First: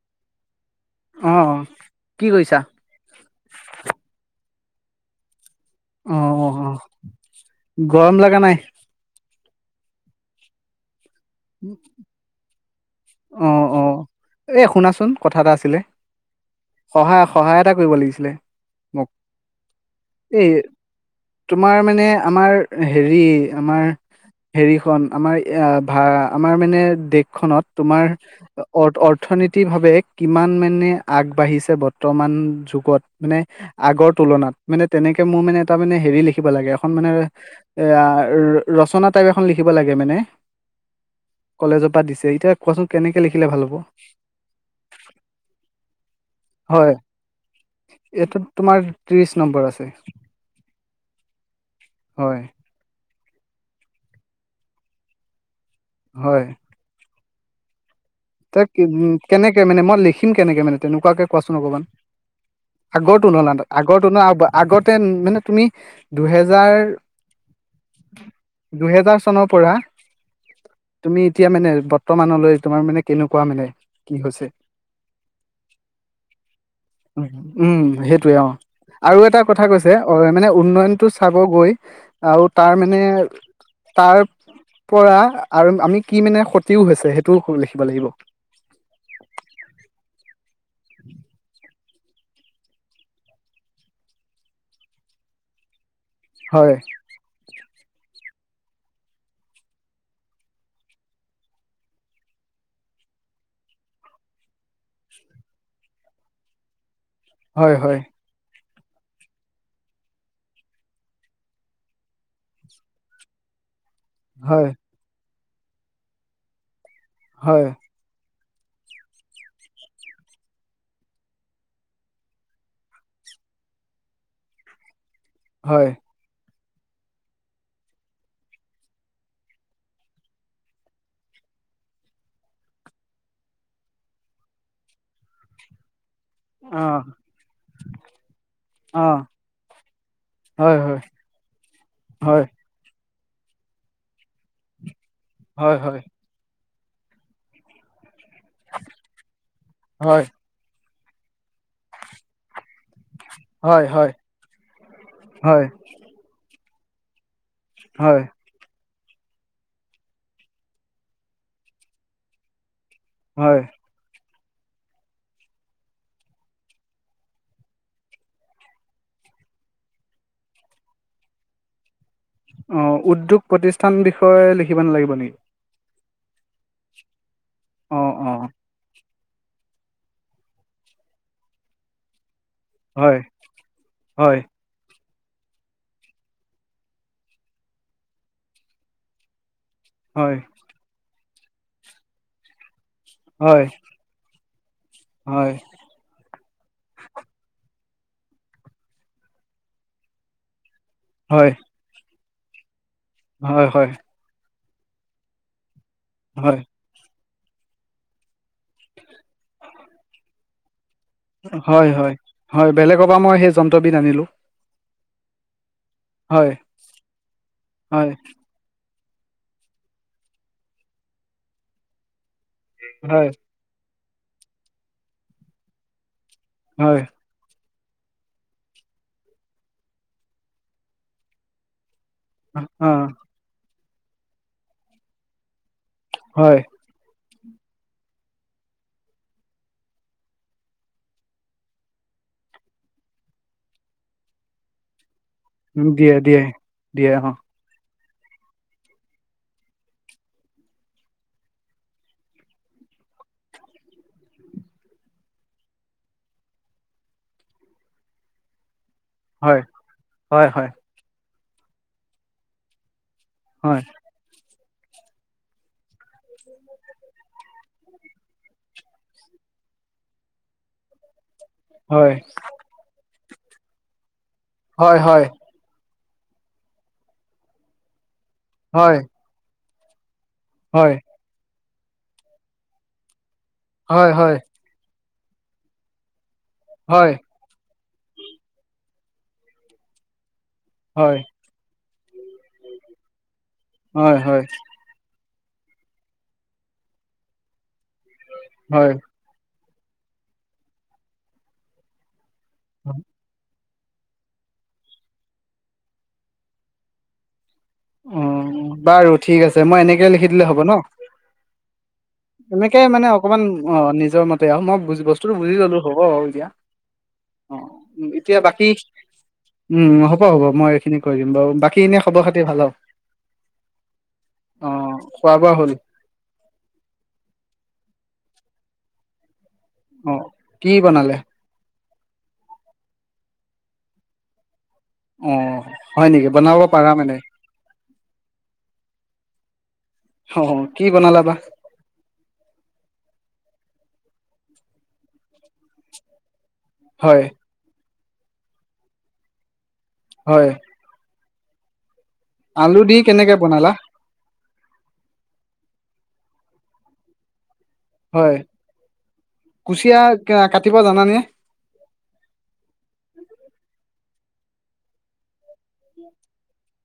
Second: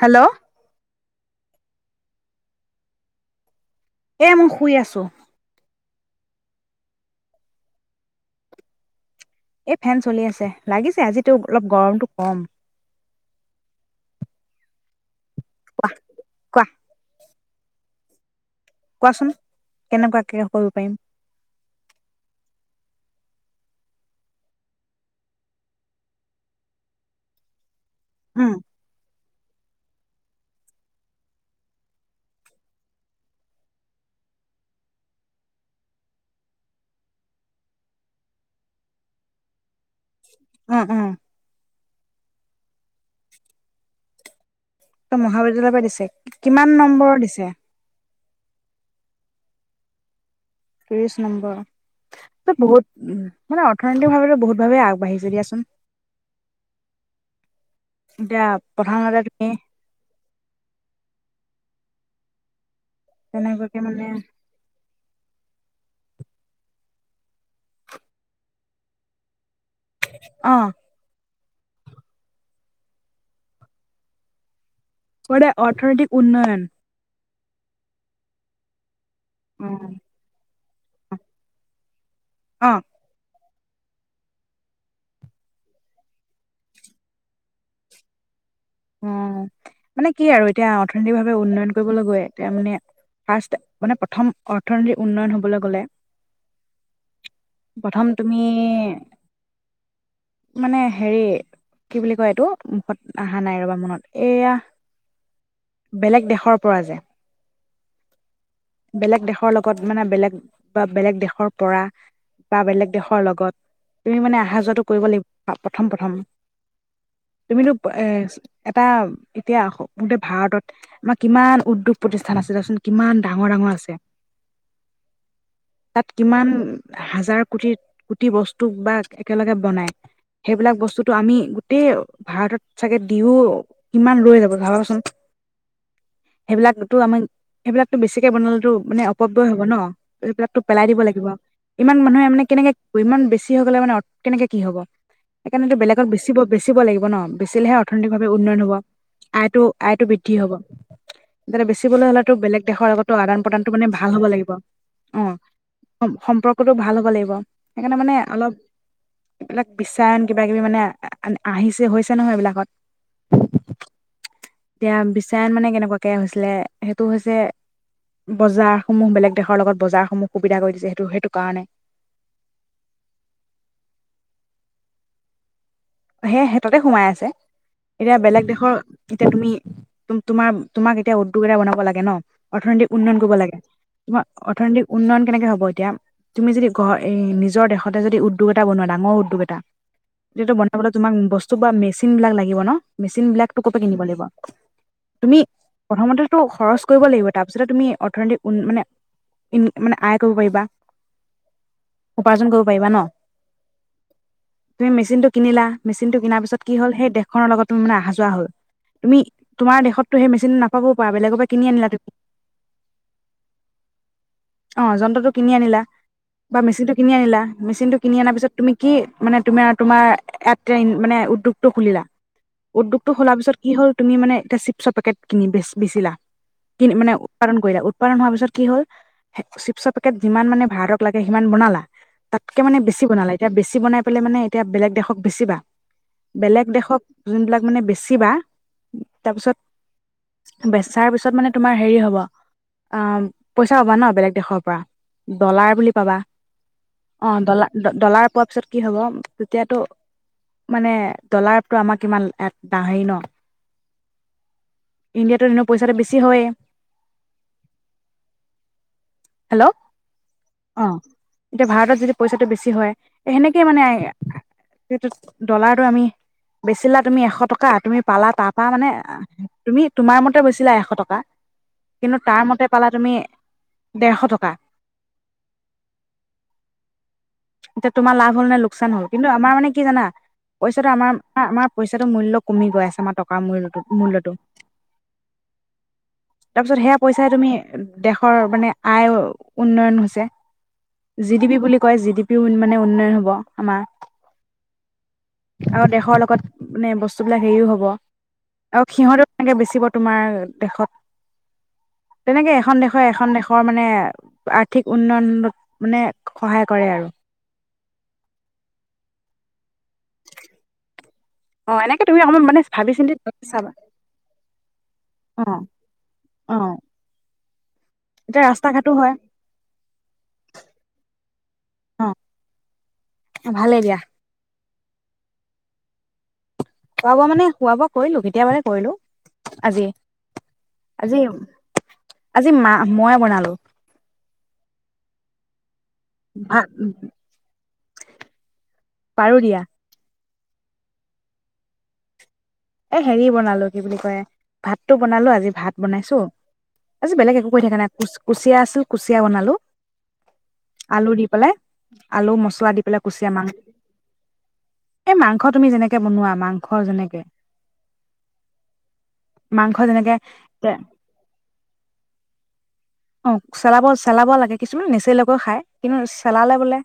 Hello অ কি কৰিছা এ মই শুই আছো অ অ অ গৰম লগা নাই এই ফেন চলি আছে, লাগিছে আজি টো অলপ গৰমটো কম এ শুনাচোন কথা এটা আছিলে কোৱা কোৱা সহায় স সহায় এটা কৰিব লাগিছিলে মোক কোৱাচোন কেনেকুৱাকে এই কৰিব পাৰিম তোমাৰ মানে আমাৰ হেৰি আমাৰ হেৰিখন আমাৰ এ ভা আমাৰ মানে দেশখনত তোমাৰ উম অৰ্থ অৰ্থনীতিভাৱে কিমান মানে আগবাঢ়িছে বৰ্তমান যুগত মানে আগৰ তুলনাত মানে তেনেকে মোৰ মানে এটা মানে হেৰি লিখিব লাগে এখন মানে এ ৰচনা টাইপ এখন লিখি ব লাগে মানে উম উম কলেজপা দিছে এতিয়া কোৱাচোন কেনেকে লিখিলে ভাল হ'ব। ত মহাবিদ্যালয়ৰ পৰা দিছে। কিমান নম্বৰ দিছে। এইটো তোমাৰ ত্ৰিশ নম্বৰ আছে। ত্ৰিছ নম্বৰ। হয় ত বহুত উম মান অৰ্থনৈতিক ভাৱে বহুত ভাৱে আগবাঢ়িছে দিয়া চোন। হয়। এতিয়া তম প্ৰধানতে তুমি কেনেকে মানে মই লিখিম কেনেকে মানে তেনেকুৱাকে কোৱাচোন অকমান। আগৰটো ননহলা তেনেকুৱাকে মানে আগৰো ন আগতে মানে তুমি দুহেজাৰ-দুহেজাৰ চন পৰা অ তুমি এতিয়া মানে বৰ্তমানলৈ তোমাৰ মানে কেনেকুৱা মানে কি হৈছে? [unintelligible] অৰ্থনৈতিক উন্নয়ন উ-উম সেইটোয়ে অ আৰু এটা কথা কৈছে অ মানে উন্নয়নতটো চাব গৈ আৰু অ তাৰ মানে তাৰ পৰা আৰু আমি কি মানে ক্ষতিও হৈছে সেইটোও লি ব লাগিব অ মানে কি আৰু এতিয়া অৰ্থনৈতিক ভাৱে উন্নয়ন কৰিবলৈ গৈ এতিয়া মানে ফাৰ্ষ মানে প্ৰথম অৰ্থনৈতিক উন্নয়ন হবলৈ গলে হয়। প্ৰথম তুমি মানে হেৰি কি বুলি কয় এইটো মুখত আহ অহা নাই ৰবা মনত এইয়া বেলেগ দেশৰ পৰা যে, হয়-হয় বেলেগ দেশৰ লগত মানে বেলেগ বা বেলেগ দেশৰ পৰা বা বেলেগ দেশৰ লগত তুমি মানে অহা হয়, যোৱাো কৰিব লাগিব প্ৰথম প্ৰথম হয়, তুমিতো এ এটা এতিয়া গট ভাৰতত আমাৰ কিমান উদ্যোগ প্ৰতিষ্ঠান আছে দেচোন কিমান ডাঙৰ ডাঙৰ আছে হয়, তাত কিমান হাজাৰ কোটি কোটি বস্তু বা একেলগে বনাই সেইবিলাক বস্তুটো আমি গোটেই ভাৰতত চাগে দিও কিমান লৈ যাব ভাবাচোন সেইবিলাকতো অ', আমি সেইবিলাক বেছিকে বনালো মানে অ', অপব্য় হব ন এইবিলাকটো হয়, পেলাই হয়, দিব লাগিব ইমান মানুহে হয়, মানে কেনেকে ইমান বেছি হৈ গলে মানে অ কেনেকে কি হব হয়, সেইকাৰণেতটো হয়, বেলেগতেছিব বেচিব লাগিব ন বেচিলে অৰ্থনৈতিক ভাৱে উন্নয়ন হব আয়টো আয়টো হয়, বৃদ্ধি হব [unintelligible] বেচিবলৈ হ'লেটো বেলেগ দেশৰ আগতো আদান প্ৰদানটো হয়, মানে হয়, ভাল হ'ব লাগিব অ হয়, সম্প কোতো ভাল হ'ব লাগিব সেইকাৰণে মানে হয়, অলপ এইবিলাক বিশ্বায়ন কিবা কিবি মানে আহিছে হৈছে নহয় এইবিলাকত হয় এতিয়া বিশ্বায়ন মানে কেনেকুৱাকে হৈছিলে সেইটো হৈছে বজাৰ সমূহ বেলেগ দেশৰ লগত বজাৰ সমূহ সুবিধা কৰি দিছে সেইটো সেইটো কাৰণে অ উদ্যোগ প্ৰতিষ্ঠান বিষয়ে লিখিব নালাগিব নেকি সে সেততে সোমাই আছে অ', এতিয়া বেলেগ অ', দেশৰ এতিয়া তুমি তোমাৰ তোমাক এতিয়া উদ্যোগ এটা বনাব লাগে ন অৰ্থনৈতিক উন্নয়ন হয়, কৰিব লাগে তোমাৰ হয়, অৰ্থনৈতিক উন্নয়ন কেনেকে হ'ব এতিয়া তুমি যদি ঘ এই নিজৰ দেশতে যদি উদ্যোগ এটা বনোৱা ডাঙৰ উদ্যোগ এটা হয় তেতিয়াতো বনাবলৈ তোমাক বস্তু বা মেচিন বিলাক লাগিব ন মেচিন বিলাকতো হয়, কপা কিনিব লাগিব তুমি হয়, প্ৰথমতেতো খৰচ কৰিব লাগিব তাৰপিছত তুমি অৰ্থনৈতিক উন মানে ইন মানে আয় কৰিব পাৰিব হয় উপাৰ্জন কৰিব পাৰিবা ন হয় হয় তুমি মেচিনটো কিনিলা মেচিনটো কিনাৰ হয়, পিছত কি হ'লে সৈই দেখ খনৰ লগত মানে অহা যোৱা হ'ল তুমি তোমাৰ দেশতো সেই মেচিন ন হয় হয় হয় বেলেগৰ পৰা মই সেই যন্ত্ৰবিধ আনিলো অ যন্ত্ৰটো কিনি আনিলা বা মেচিন টো কিনি আনিলা মেচিন টো হয়, কিনি অনাৰ পিছত তুমি কি মানে তুমি আৰু তোমাৰ এন মানে উদ্যোগটো খুলিলা উদ্যোগ হয়, হলাৰ পিছত কি হল তুমি মানে এতা চিপছৰ পেকেট কিনি বে বেচিলা কিন হয়, মানে উৎপাদন কৰিলা উৎপাদন হোৱা পিছত কি হ'ল চিপছৰ পেকেট যিমান মানে ভাৰতক লাগে সিমান বনালা তাতকে মানে বেছি অ', বনালা এতিয়া বেছি বানাই পলে মানে এতিয়া বেলেগ দেশক বেচিবা। হয়, বেলেগ দেশক যোনবিলাক মানে বেচিবা তাৰপিছত বেচাৰ পিছত মানে তোমাৰ হেৰি হ'ব অহ, পইচা পাবা ন' বেলেগ দেশৰ পৰা। ডলাৰ বুলি দিয়ে, পাবা দিয়ে, অ', ডলাৰ ড ডলাৰ পোৱাৰ পিছত কি হ'ব, তেতিয়াতো মানে ডলাৰটো আমাৰ কিমান হেৰি ন ইণ্ডিয়াতো এনে পইচাটো বেছি হয়ে হয়, হেল্ল' হয় হয়, অ এতিয়া ভাৰতত যদি পইচাটো বেছি হয় সেনেকে হয়, মানে সেটো, ডলাৰটো আমি বেচিলা তুমি এশ টকা, তুমি পালা তাৰপা মানে, তুমি তোমাৰ মতে বেচিলা এশ টকা হয়, কিন্তু তাৰ মতে পালা তুমি দেৰশ টক হয়, হয় এতিয়া তোমাৰ লাভ হ'ল নে লোকচান হয়, হ'ল? কিন্তু আমাৰ মানে কি জানা পইচাটো হয়। আমাৰ, আমাৰ পইচাটো মূল্য কমি গৈ আমাৰটকা কা মূল্য হয় হয় মূল্যটো- তাৰ পিছত সেয়া হয় পইচাই তুমি দেশৰ মানে আয় উন্নয়ন হৈছে হয় জি দিবি বুলি কয় জি ডি মানে উন্নয়ন হ'ব। আমাৰ হয় হয় আৰু দেশৰ লগত মানে বস্তুবিলাক হেৰিও হব। আৰু হয় সিহঁতো এনেকে বেছি তোমাৰ দেশত তেনেকে এখন দেশৰ এখন দেশৰ মানে আৰ্থিক উন্নয়নত মানে সহায় কৰে আৰু উ বাৰু ঠিক আছে মই এনেকে লিখি দিলে হ'ব ন, অ এনেকে তুমি অকমান এনেকেই ভাবি মানে চিন্তি অকমান চাবা অঁ নিজৰ মতে আৰু মই বস্তুটো অ বুজি ললো হ'ব আৰু এতিয়া অ অঁ এতিয়া বাকী ৰাস্তা ঘাটো হয় উম হ'ব হ'ব মই এইখিনি কৰি দিম বাৰু বাকী এনেই অ খবৰ খাতি ভাল আৰু। ভালেই দিয়া। অঁ খোৱা বোৱা হ'ল। খুৱাবোৱা মানে খোৱা বোৱা কৰিলো কেতিয়াবাতে কৰিলো। আজি অ' কি বনালে আজি-আজি মা মইয়ে বনালো। অঁ। হয় নেকি বনাব ভাত পাৰা মানে। আৰু দিয়া। অঁ, কি বনালা বা। এ হেৰি বনালো কি বুলি কয় ভাতটো বনালো আজি ভাত বনাইছো। আজি হয় বেলেগ একো কৰি থাকা নাই। কুচ কুচিয়া আছিল কুচিয়া বনালো। হয় আলু দি [unintelligible] আলু মচুৱা দি পেলাই কুচিয়া মাং, এই মাংস তুমি যেনেকে বনোৱা। মাংস যেনেকে। হয়, মাংস কুচিয়া যেনেকে কাটিব জানানে। অঁ চেলাব-চেলাব লাগে, কিছুমানে নেছেলকেও খাই কিন্তু চেলালে বোলে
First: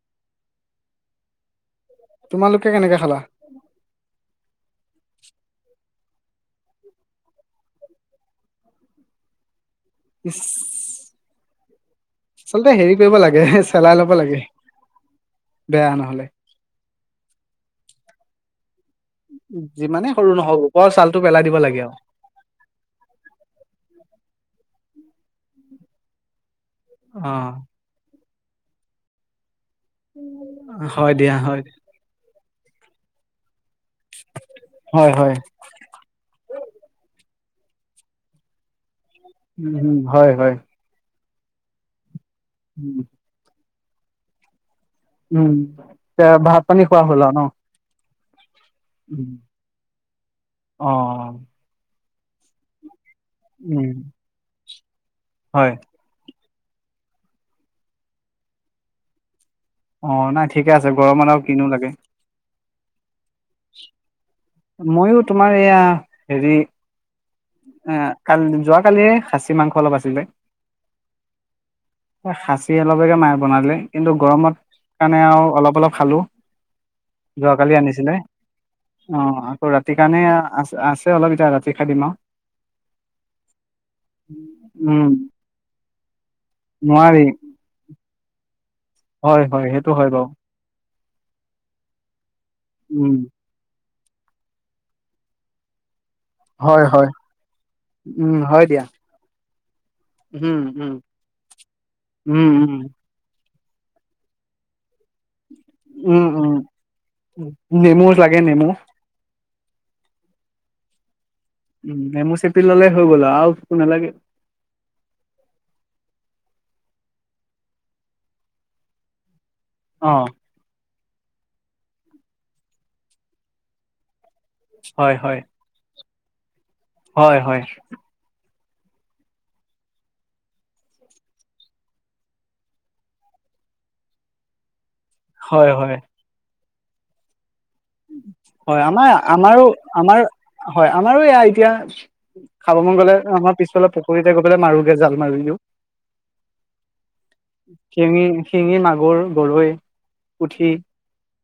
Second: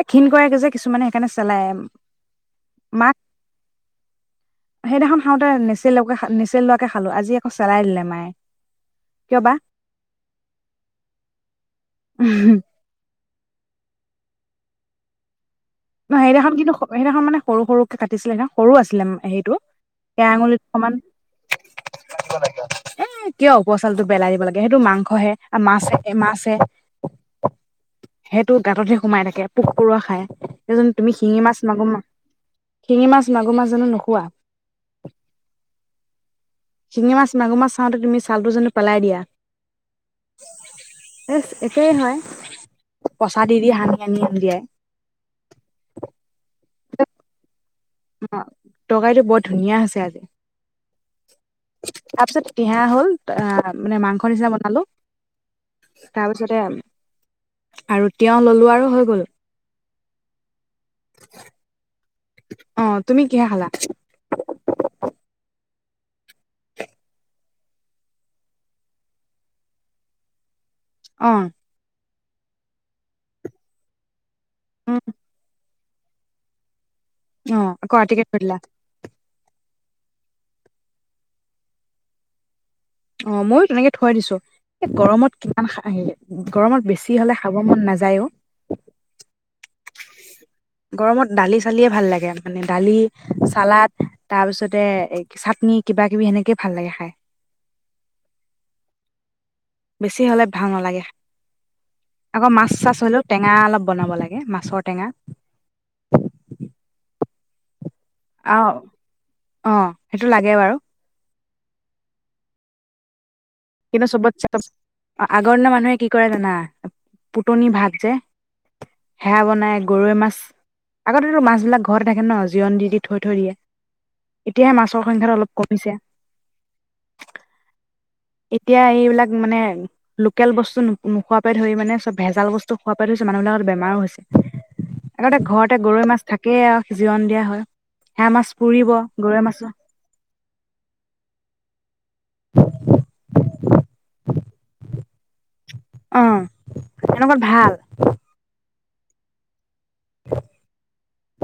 এ ঘিণ কৰেগে যে কিছুমানে সেইকাৰণে চেলাই আৰু। তোমালোকে কেনেকে খালা। সেইদিনাখন খাওঁতে নেচেলোৱাকে-নেচেলোৱাকে খালো, আজি আকৌ চেলাই দিলে মায়ে কিয় বা। ইচ্। আচলতে হেৰি কৰিব লাগে চেলাই ল'ব লাগে। বেয়া [unintelligible] নহ'লে। সেইদিনাখন কিন্তু সেইদিনাখন মানে সৰু সৰুকে কাটিচিলে ন, সৰু আছিলে সেইটো যিমানে কেয়া সৰু নহওক আঙুলিটো ওপৰৰ সমান, ছালটো পেলাই দিব লাগে আৰু এ কিয় ওপৰৰ ছালটো পেলাই দিব লাগে সেই টো মাংস হে মাছে মাছে অঁ। সেইটো গাঁততহে সোমাই থাকে। পোক পৰুৱা খায়। [unintelligible] তুমি হয় দিয়া সিঙি মাছ হয় মাগোৰ মা শিঙি মাছ মাগুৰ মাছ জানো নোখ খোৱা, হয় হয় শিঙি মাছ মাগুৰ মাছ চাওঁতে তুমি ছালটো জানো পেলাই দিয়া। উম হম হয়। ইয়েচ, এটাই হয় [inaudible] হানি হানি আন দিয়াই উম ত ভ পানী খোৱা হ'ল আৰু ন অ তৰকাৰীটো বৰ ধুনীয়া হৈছে আজি অ তাৰ পিছত হা হ'ল অ উম, মানে মাংসৰ নিচিনা বনালো হয় তাৰপিছতে আৰু তেওঁ ললোৱা হৈ গ'ল অ নাই ঠিকে আছে গৰমত আৰু কিনো লাগে অ তুমি কিহে খালা ময়ো তোমাৰ এয়া অ হেৰি আহ কাল যোৱ কালি খাচী মাংস অলপ আছিলে অ খাচী অলপকে মাৰ বনালে কিন্তু গৰমত সেইকাৰণে আৰু অলপ অলপ খালোঁ অ যোৱাকালি আকৌ আনিছিলে ৰাতিকে থৈ দিলা অ ৰাতি কাৰণে আ আছে অলপ এতিয়া ৰাতি খাই দিম আৰু অ মইয়ো তেনেকে থুৱাই দিছো উম গৰমত কিমান হে গৰমত বেছি নোৱাৰি হলে খাব মন নাযায়ও হয় হয় সেইটো হয় বাৰু গৰমত দালি চালিয়ে ভাল লাগে মানে দালি উম চালাদ তাৰ পিছতে এ চাটনি কিবা কিবি সেনেকে ভাল হয় লাগে হয় খাই উম হয় দিয়া বেছি হলে উম ভাল উম নালাগে আকৌ উম মাছ চাছ হলেও টেঙা অলপ বনাব লাগে মাছৰ টেঙা উম উম উ নেমু লাগে অ নেমু অ সেইটো লাগে বাৰু, উম নেমু চেপি ললে হৈ গ'ল আৰু, আৰু কিন্তু চবতচে, আগৰ দিনৰ মানুহে কি কৰে জানা? পুটনি ভাত যে, হেয়া বন নাই, অ গৰৈ মাছ আগতেতো মাছবিলাক ঘৰতে থাকে ন, জিৰণ দি দি থৈ থৈ দিয়ে। এতিয়াহে মাছৰ হয় হয় সংখ্যাটো অলপ কমিছে। হয় হয়। এতিয়া এইবিলাক মানে লোকেল বস্তু নো নোখোৱা পৰা ধৰি মানে চব ভেজাল বস্তু খোৱা পৰা ধৰিছে মানুহ বিলাকৰ তো বেমাৰো হৈছে। আগতে হয় ঘৰতে হয় গৰৈ মাছ থাকেই আৰু। জিৰণ দিয়া হয়। সেয়া মাছ হয় পুৰিব আমাৰ গৰৈ আমাৰো, মাছৰ আমাৰ হয় আমাৰো এয়া এতিয়া খাব মন গ'লে আমাৰ পিছ ফালৰ পুুৰীতে গৈ পেলাই মাৰোগে জাল। মাৰি দিও। অঁ, এনেকুৱাত ভাল। গুৰ, গৰৈ, পুঠি,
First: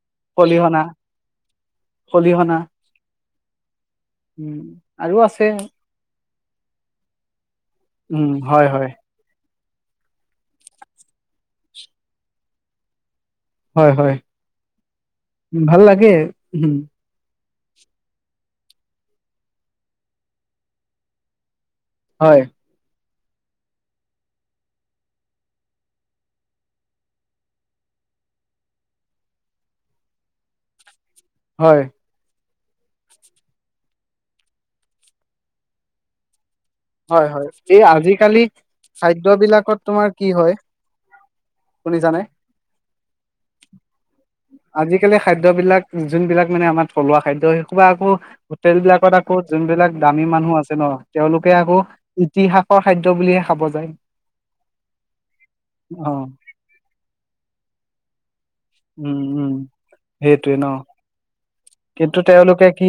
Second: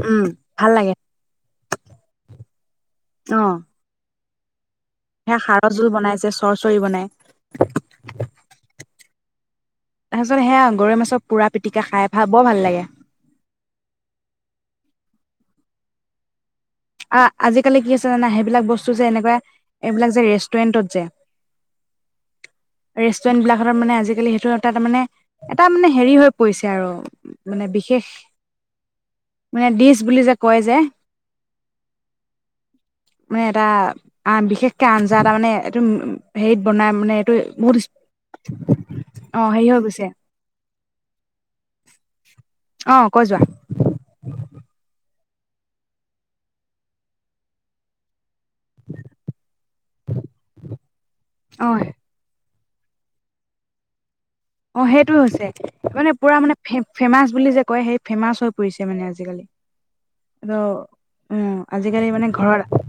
উম ভাল খলিহনা। লাগে খলিহনা। উম। আৰু সেই আছে হাড়ৰ জোল বনাই যে চু চৰ্চৰি বনাই। উম হয় হয়। তাৰপিছত সেয়া গৰৈ মাছৰ পুৰা পিটিকা খাই ভা বৰ ভাল লাগে। হয় হয়। ভাল লাগে। হম। আহ আজিকালি কি আছে জানা। সেইবিলাক বস্তু যে এনেকুৱা এইবিলাক যে, ৰেষ্টুৰেন্টত যে, হয়। ৰেষ্টুৰেন্ট বিলাকতে মানে আজিকালি সেইটো এটা তাৰ মানে এটা মানে হেৰি হৈ পৰিছে আৰু, মানে বিশেষ, মানে ডিচ বুলি যে কয় যে। হয়। মানে এটা, আ বিশেষকে আঞ্জা এটা মানে, এইটো উম উ হয় হয়। এই আজিকালি খাদ্য অ হেৰি বিলাকত হৈ গৈছে তোমাৰ কি হয়, কোনে জানে, অ, কৈ যোৱা। কালি খাদ্য বিলাক যোনবিলাক মানে আমাৰ থলুৱা খাদ্য, সেইসোপা আকৌ হোটেল বিলাকত আকৌ যোনবিলাক দামী মানুহ আছে ন, তেওঁলোকে অ আকৌ ইতিহাস খাদ্য বুলিহে খাব যায়। অ সেইটো হৈছে অ মানে পুৰা মানে ফে ফেমাচ বুলি যে কয় সেই ফেমাচ হৈ ফুৰিছে মানে উম আজিকালি উম ত সেইটোৱে ন উ কিন্তু তেওঁলোকে কি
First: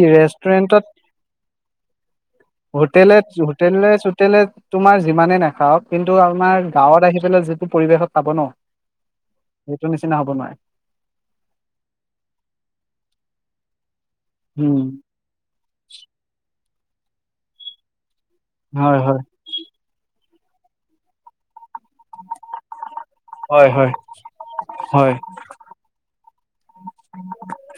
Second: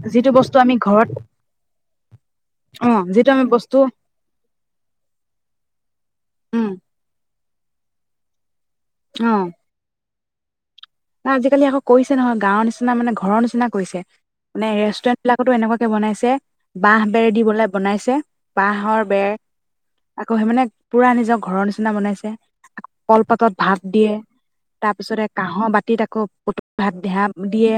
ঘৰত ৰেষ্টুৰেণ্টত অ হোটেলে যিটো আমি বস্তু হোটেলে চোটেলে তোমাৰ যিমানে নাখাওঁক কিন্তু টো আমাৰ উম গাঁৱত আহি পেলাই যেত পৰিৱেশত পাব ন অ সেইটো নিচিনা হ'ব নোৱাৰে ন আজিকালি আকৌ কৰিছে নহয় গাঁৱৰ নিচিনা মানে ঘৰৰ নিচিনা কৰিছে মানে উম ৰেষ্টুৰেণ্ট বিলাকতো এনেকুৱাকে বনাইছে বাহ বেৰ দি বলাই বনাইছে হয় বাঁহৰ হয় বেৰ আকৌ স মে পুৰা নিজৰ ঘৰৰ নিচনা না বনাইছে কলপাতত হয় ভাত হয় দিয়ে তাৰ হয়। পিছতে কাহ বাত আকৌ প ভাত দেহা দিয়ে